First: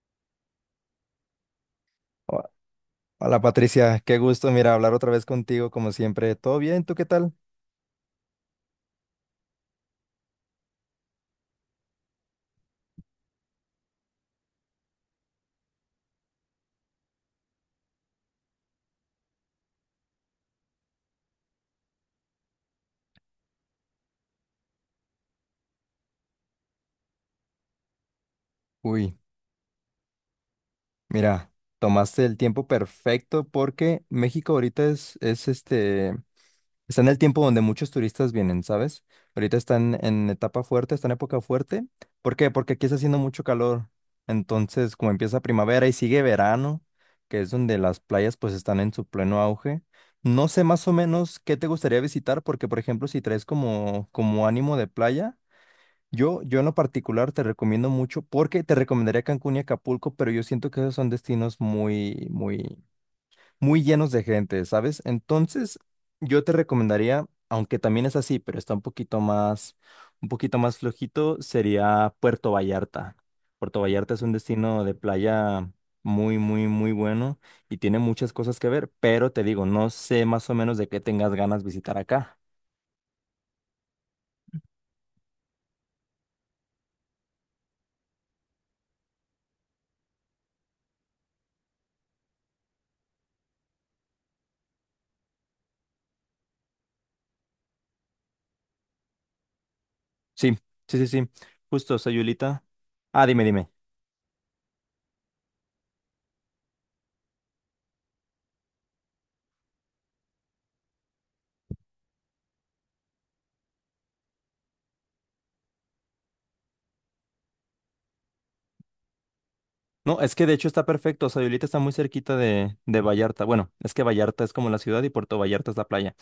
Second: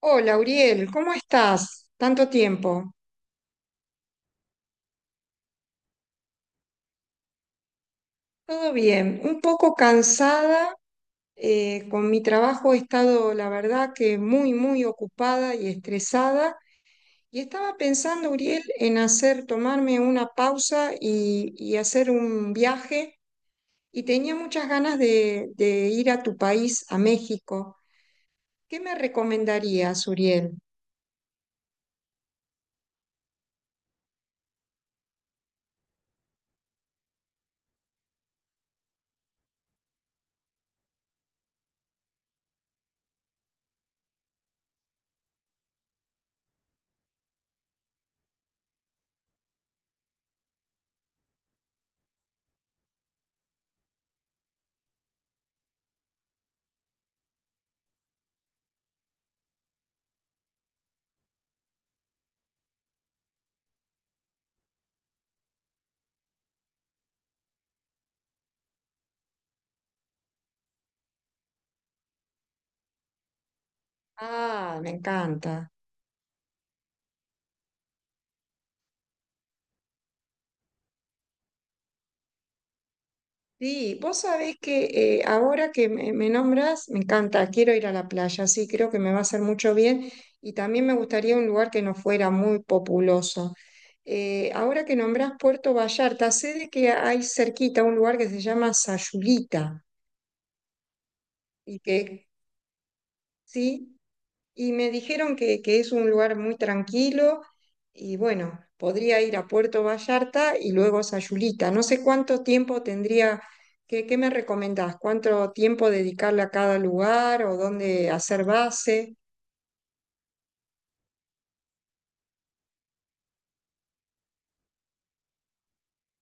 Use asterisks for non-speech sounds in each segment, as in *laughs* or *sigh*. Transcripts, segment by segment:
Hola, Uriel, ¿cómo estás? Tanto Ho- tiempo. Hola Patricia, qué gusto, mira, hablar otra vez contigo como siempre. ¿Todo bien? ¿Tú qué tal? Todo bien, un poco cansada. Con mi trabajo he estado, la verdad, que muy, muy ocupada y estresada. Y estaba pensando, Uriel, en hacer, tomarme una pausa y hacer un viaje. Y tenía muchas ganas de ir a tu país, a México. ¿Qué me Uy, recomendarías, Uriel? mira, tomaste el tiempo perfecto porque México ahorita es, está en el tiempo donde muchos turistas vienen, ¿sabes? Ahorita están en etapa fuerte, está en época fuerte. ¿Por qué? Porque aquí está haciendo mucho calor. Entonces, como empieza primavera y sigue verano, que es donde las playas pues están en su pleno auge. No sé más o menos qué te gustaría visitar, porque por ejemplo, si traes como ánimo de playa. Yo en lo particular te recomiendo mucho porque te recomendaría Cancún y Acapulco, pero yo siento que esos son destinos muy, muy, muy llenos de gente, ¿sabes? Entonces, yo te recomendaría, aunque también es así, pero está un poquito más flojito, sería Puerto Vallarta. Puerto Vallarta es un Ah, destino me de encanta. playa muy, muy, muy bueno y tiene muchas cosas que ver, pero te digo, no sé más o menos de qué tengas ganas visitar acá. Sí, vos sabés que ahora que me nombras, me encanta, quiero ir a la playa, sí, creo que me va a hacer mucho bien y también me gustaría un lugar que no fuera muy populoso. Ahora que nombrás Puerto Vallarta, sé de que hay cerquita un lugar que se llama Sayulita Sí, sí, sí, sí. y Justo, que, Sayulita. Ah, dime, dime. sí, y me dijeron que es un lugar muy tranquilo y bueno, podría ir a Puerto Vallarta y luego a Sayulita. No sé cuánto tiempo tendría, qué me recomendás? ¿Cuánto tiempo dedicarle a cada lugar o dónde hacer base? No, es que de hecho está perfecto. O sea, Violeta está muy cerquita de Vallarta. Bueno, es que Vallarta es como la ciudad y Puerto Vallarta es la playa.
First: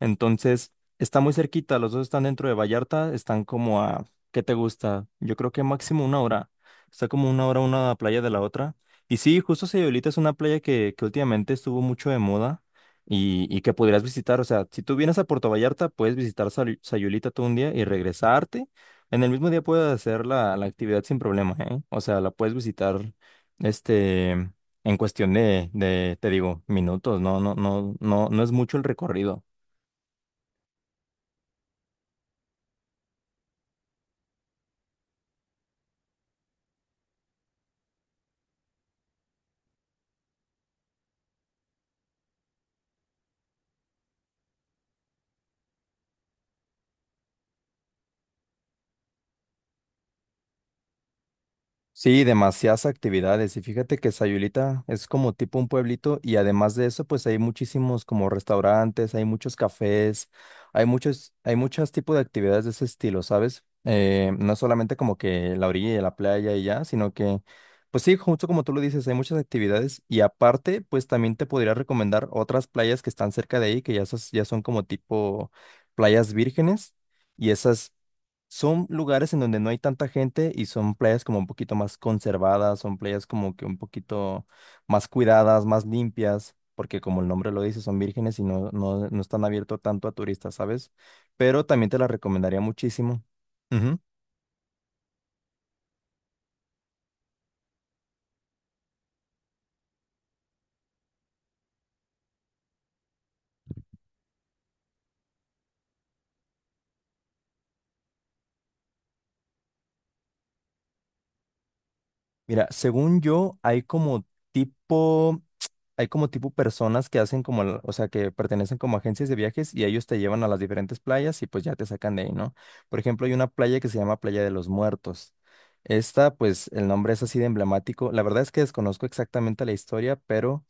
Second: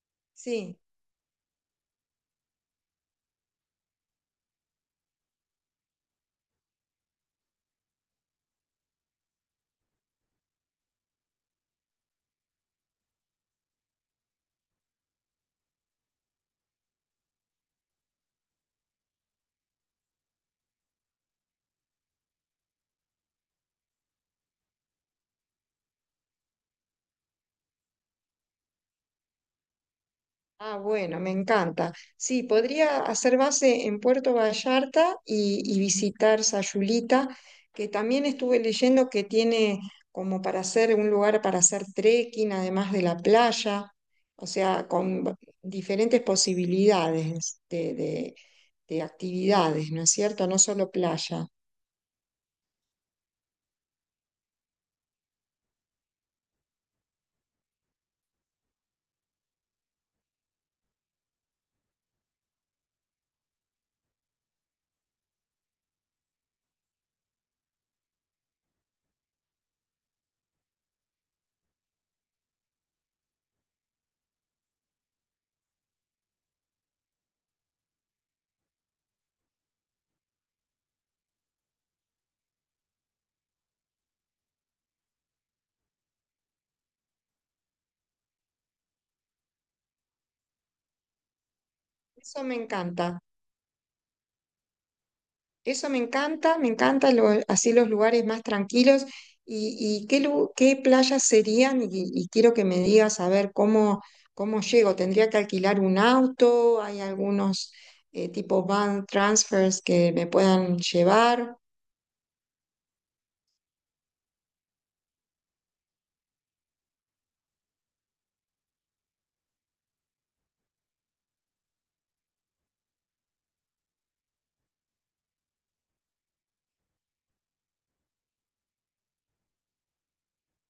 Entonces, Sí. está muy cerquita, los dos están dentro de Vallarta, están como a, ¿qué te gusta? Yo creo que máximo una hora. Está como una hora una playa de la otra. Y sí, justo Sayulita es una playa que últimamente estuvo mucho de moda y que podrías visitar. O sea, si tú vienes a Puerto Vallarta, puedes visitar Sayulita todo un día y regresarte. En el mismo día puedes hacer la actividad sin problema, ¿eh? O sea, la puedes visitar, en cuestión de, te digo, minutos. No, no, no, no, no es mucho el recorrido. Ah, bueno, me encanta. Sí, podría hacer base en Puerto Vallarta y visitar Sayulita, que también estuve leyendo que tiene como para hacer un lugar para hacer trekking, además de la playa, o sea, diferentes posibilidades de actividades, ¿no es cierto? No solo playa. Sí, demasiadas actividades. Y fíjate que Sayulita es como tipo un pueblito y además de eso, pues hay muchísimos como restaurantes, hay muchos cafés, hay muchos tipos de actividades de ese estilo, ¿sabes? No es solamente como que la orilla de la playa y ya, sino que, pues sí, justo como tú lo dices, hay muchas actividades y aparte, pues también te podría recomendar otras playas que están cerca de ahí, que ya, esas ya son como tipo playas vírgenes. Y esas son lugares en donde no hay tanta gente y son playas como un poquito más conservadas, son playas como que un poquito más cuidadas, más limpias, porque como el nombre lo dice, son vírgenes y no, no, no están abiertos tanto a turistas, ¿sabes? Pero también te las Eso me recomendaría encanta. muchísimo. Ujú. Eso me encanta así los lugares más tranquilos. ¿Y, qué playas serían? Y quiero que me digas a ver cómo, cómo llego. ¿Tendría que alquilar un auto? ¿Hay algunos tipo van transfers que me puedan llevar? Mira, según yo, tipo hay como tipo personas que hacen como, o sea, que pertenecen como agencias de viajes y ellos te llevan a las diferentes playas y pues ya te sacan de ahí, ¿no? Por ejemplo, hay una playa que se llama Playa de los Muertos. Esta, pues el nombre es así de emblemático. La verdad es que desconozco exactamente la historia, pero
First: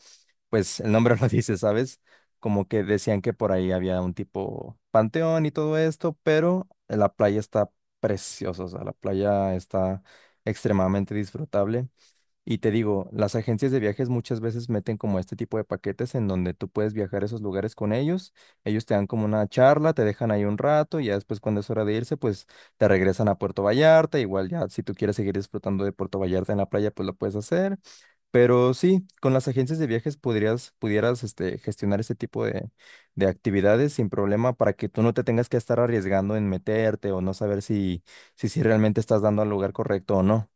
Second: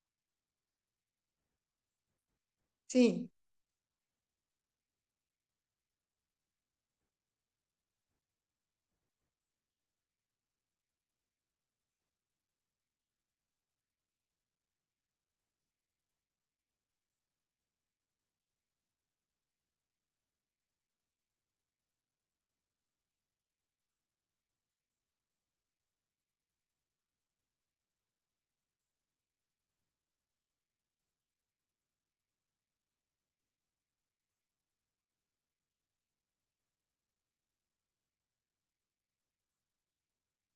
pues el nombre *laughs* lo dice, ¿sabes? Como que decían Sí. que por ahí había un tipo panteón y todo esto, pero la playa está preciosa, o sea, la playa está extremadamente disfrutable. Y te digo, las agencias de viajes muchas veces meten como este tipo de paquetes en donde tú puedes viajar a esos lugares con ellos, ellos te dan como una charla, te dejan ahí un rato y ya después cuando es hora de irse, pues te regresan a Puerto Vallarta, igual ya si tú quieres seguir disfrutando de Puerto Vallarta en la playa, pues lo puedes hacer, pero sí, con las agencias de viajes podrías, pudieras gestionar este tipo de actividades sin problema para que tú no te tengas que estar arriesgando en meterte o no saber si, si realmente estás dando al lugar correcto o no.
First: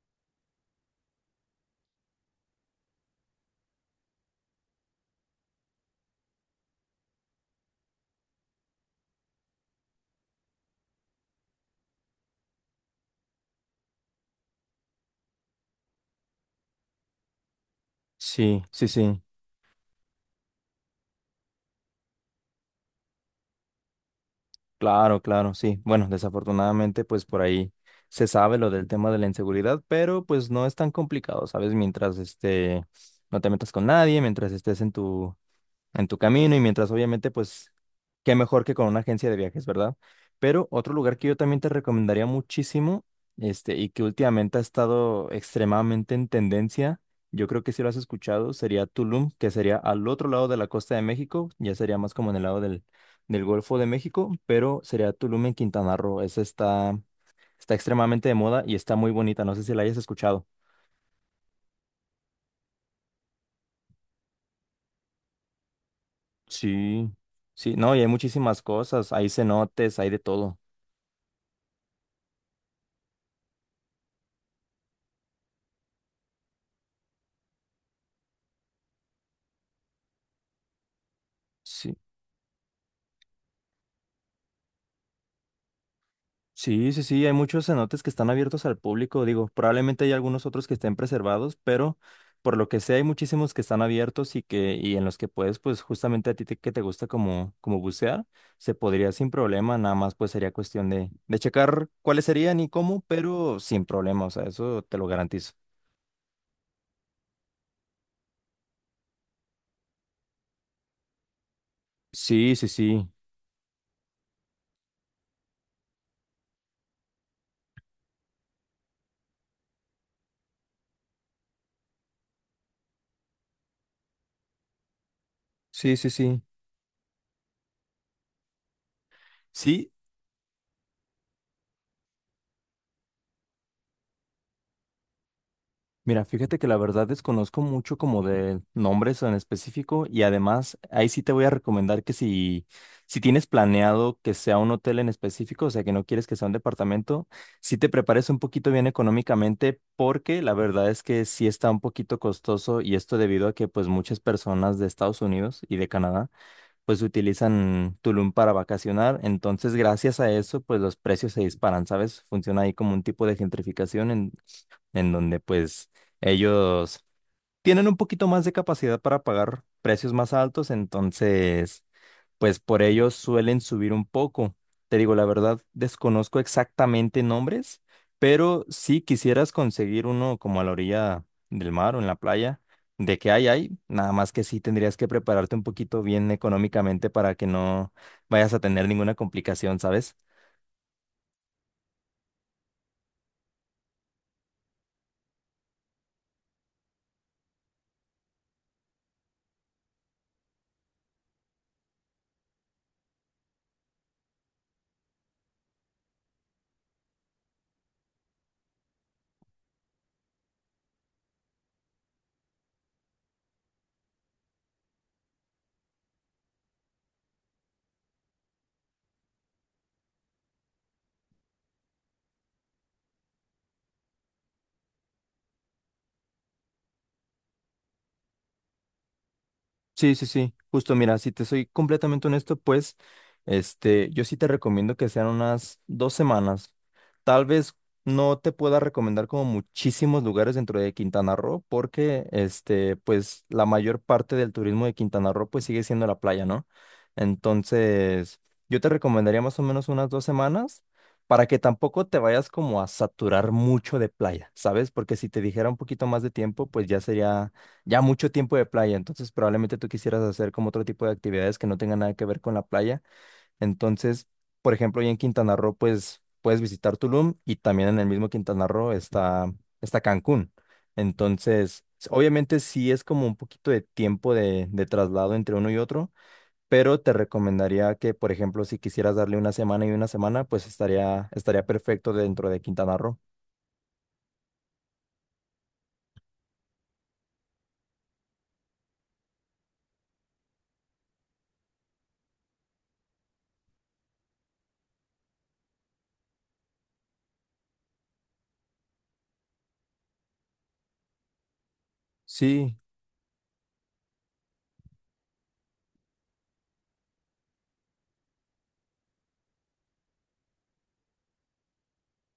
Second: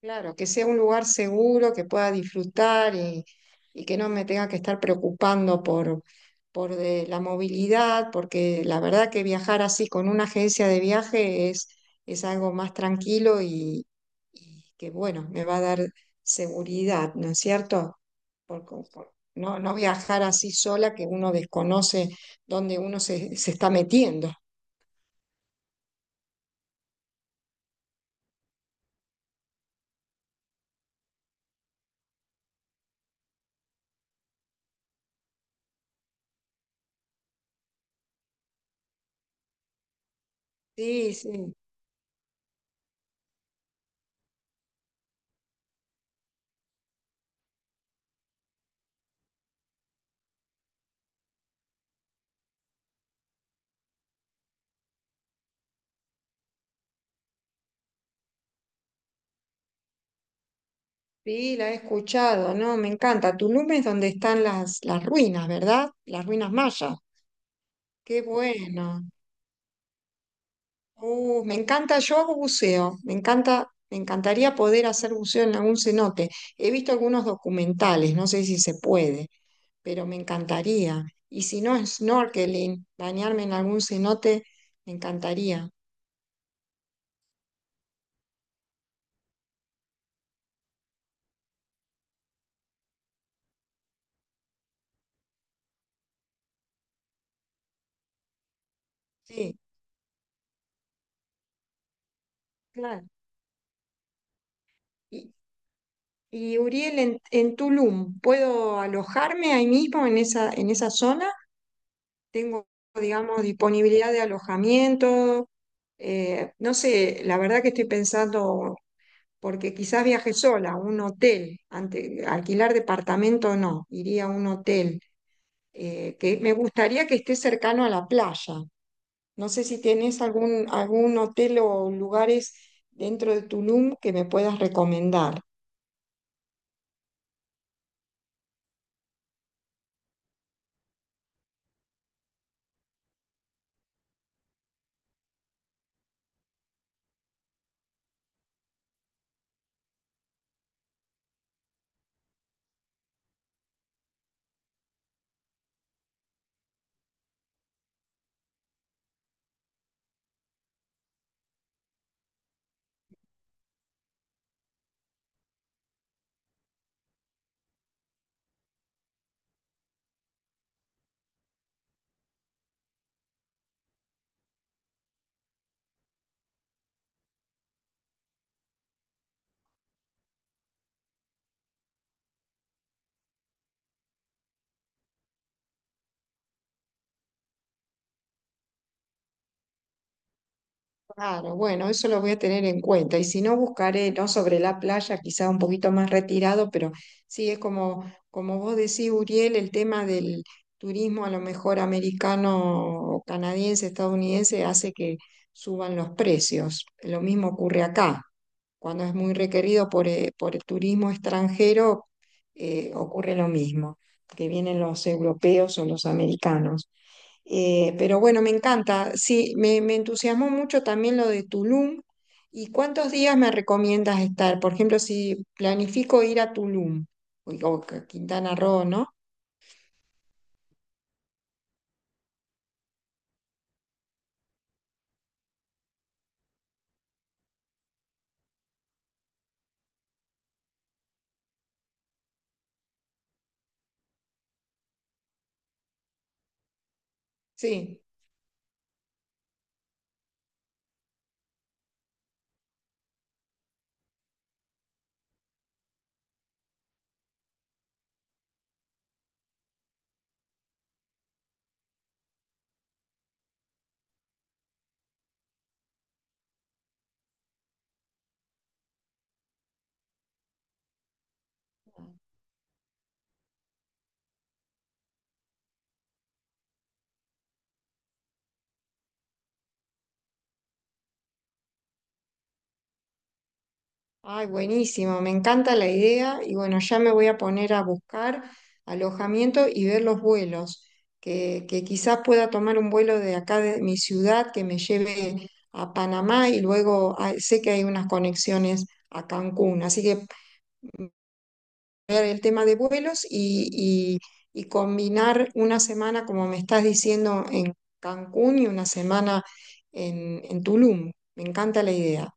Claro, que sea un lugar seguro, que pueda disfrutar y que no me tenga que estar preocupando por, de la movilidad, porque la verdad que viajar así con una agencia de viaje es algo más tranquilo y que bueno, me va a dar seguridad, ¿no es cierto? Sí, sí, sí. No, no viajar así sola que uno desconoce dónde uno se está metiendo. Claro, claro, sí. Bueno, desafortunadamente, pues por ahí se sabe lo del tema de la inseguridad, pero pues no es tan complicado, ¿sabes? Mientras no te metas con nadie, mientras estés en tu camino y mientras obviamente pues qué mejor que con una agencia de viajes, ¿verdad? Pero otro Sí, lugar que yo sí. también te recomendaría muchísimo, y que últimamente ha estado extremadamente en tendencia, yo creo que si lo has escuchado, sería Tulum, que sería al otro lado de la costa de México, ya sería más como en el lado del Golfo de México, pero sería Tulum en Quintana Roo. Esa está extremadamente de moda y está muy bonita, no sé si la hayas escuchado. Sí, la he escuchado, ¿no? Me encanta. Tulum es donde están las ruinas, ¿verdad? Las ruinas mayas. Sí, sí, no, y hay Qué muchísimas bueno. cosas, hay cenotes, hay de todo. Me encanta, yo hago buceo, me encanta, me encantaría poder hacer buceo en algún cenote. He visto algunos documentales, no sé si se puede, pero me encantaría. Y si no, Sí. snorkeling, bañarme en algún cenote, me encantaría. Sí, sí, sí, hay muchos cenotes que están abiertos al público, digo, probablemente hay algunos otros que estén preservados, pero por lo que sé hay muchísimos que están abiertos y que y en los que puedes pues justamente a ti que te gusta como bucear, se podría sin Sí, problema, nada más pues sería cuestión de checar cuáles serían y cómo, claro. pero sin problema, o sea, eso te lo Y, garantizo. y Uriel, en Tulum, ¿puedo alojarme ahí mismo en en esa zona? Sí, Tengo, sí, sí. digamos, disponibilidad de alojamiento. No sé, la verdad que estoy pensando, porque quizás viaje sola, a un hotel, ante, alquilar departamento no, iría a un hotel, Sí, sí, que sí. me gustaría que esté cercano a la playa. No sé si Sí, tenés algún, algún hotel o lugares dentro de Tulum que me puedas recomendar. mira, fíjate que la verdad desconozco mucho como de nombres en específico y además ahí sí te voy a recomendar que si tienes planeado que sea un hotel en específico, o sea que no quieres que sea un departamento, sí te prepares un poquito bien económicamente porque la verdad es que sí está un poquito costoso y esto debido a que pues muchas personas de Estados Unidos y de Canadá pues utilizan Tulum para vacacionar, entonces gracias a eso pues los precios se disparan, ¿sabes? Funciona ahí como un tipo de gentrificación en donde pues ellos tienen un poquito más de capacidad para pagar precios más altos, entonces pues por ellos suelen subir un poco. Te digo, la verdad, desconozco exactamente nombres, pero si quisieras conseguir uno como a la orilla del mar o en la playa, de que hay, nada más que sí tendrías que prepararte un poquito bien económicamente para que no vayas a tener ninguna complicación, ¿sabes? Claro, bueno, eso lo voy a tener en cuenta. Y si no, buscaré, no sobre la playa, quizá un poquito más retirado, pero sí es como, como vos decís, Uriel, el tema del turismo a lo mejor americano, o canadiense, estadounidense, hace que suban los precios. Lo mismo ocurre acá. Cuando es muy requerido por el turismo extranjero, ocurre lo mismo, que vienen los europeos o los americanos. Pero bueno, me encanta. Sí, me entusiasmó mucho también lo de Tulum. ¿Y cuántos días me recomiendas estar? Por ejemplo, si planifico ir a Tulum o a Quintana Roo, ¿no? Sí, sí, sí, justo mira, si te soy completamente honesto, pues yo sí te recomiendo que sean unas 2 semanas. Tal vez no te pueda recomendar como muchísimos lugares dentro de Quintana Roo, porque pues la mayor parte del turismo de Quintana Roo pues sigue siendo la playa, ¿no? Sí. Entonces, yo te recomendaría más o menos unas 2 semanas para que tampoco te vayas como a saturar mucho de playa, ¿sabes? Porque si te dijera un poquito más de tiempo, pues ya sería ya mucho tiempo de playa, entonces probablemente tú quisieras hacer como otro tipo de actividades que no tengan nada que ver con la playa. Entonces, por ejemplo, ya en Quintana Roo, pues puedes visitar Tulum y también en el mismo Quintana Roo está Cancún. Entonces, obviamente sí es como un poquito de tiempo de traslado entre uno y otro, pero te recomendaría que, por ejemplo, si quisieras darle una semana y una semana, pues estaría perfecto dentro de Quintana Roo. Ay, buenísimo. Me encanta la idea. Y bueno, ya me voy a poner a buscar alojamiento y ver los vuelos. Que quizás pueda tomar un vuelo de acá de mi ciudad que me lleve a Panamá y luego ah, sé que hay unas conexiones a Cancún. Así que. El tema Sí. de vuelos y combinar una semana, como me estás diciendo, en Cancún y una semana en Tulum. Me encanta la idea.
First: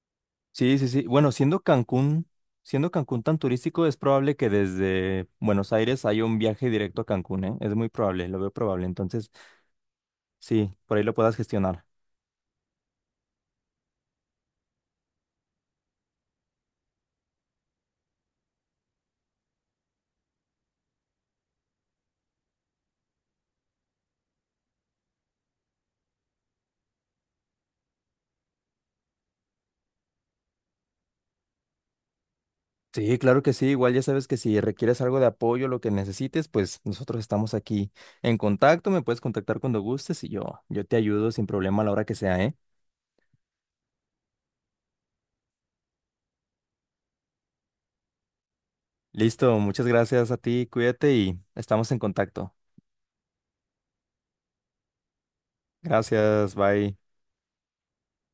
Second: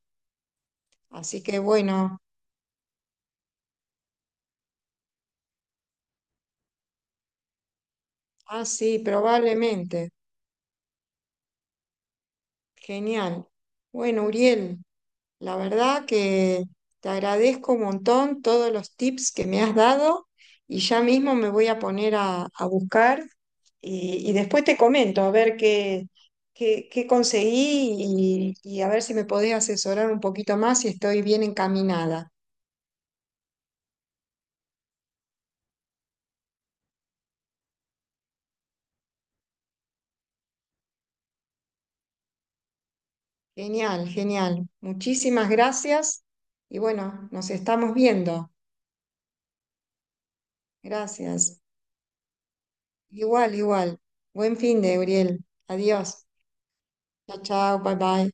Sí, sí, sí. Bueno, Así que siendo bueno, Cancún, siendo Cancún tan turístico, es probable que desde Buenos Aires haya un viaje directo a Cancún, ¿eh? Es muy probable, lo veo ah, probable. sí, Entonces, probablemente. sí, por ahí lo puedas gestionar. Genial. Bueno, Uriel, la verdad que te agradezco un montón todos los tips que me has dado y ya mismo me voy a poner a buscar y después te comento a ver qué conseguí y a ver si me podés asesorar un poquito más si estoy bien encaminada. Sí, claro que sí. Igual ya sabes que si requieres algo de apoyo, lo que necesites, pues nosotros estamos aquí en contacto. Me puedes contactar cuando gustes y yo te ayudo sin problema a la hora que sea, ¿eh? Genial, genial. Muchísimas gracias y bueno, nos estamos viendo. Listo, muchas gracias a ti, cuídate y Gracias. estamos en contacto. Igual, igual. Buen fin de, Uriel. Adiós. Gracias, bye. Chao, chao, bye bye.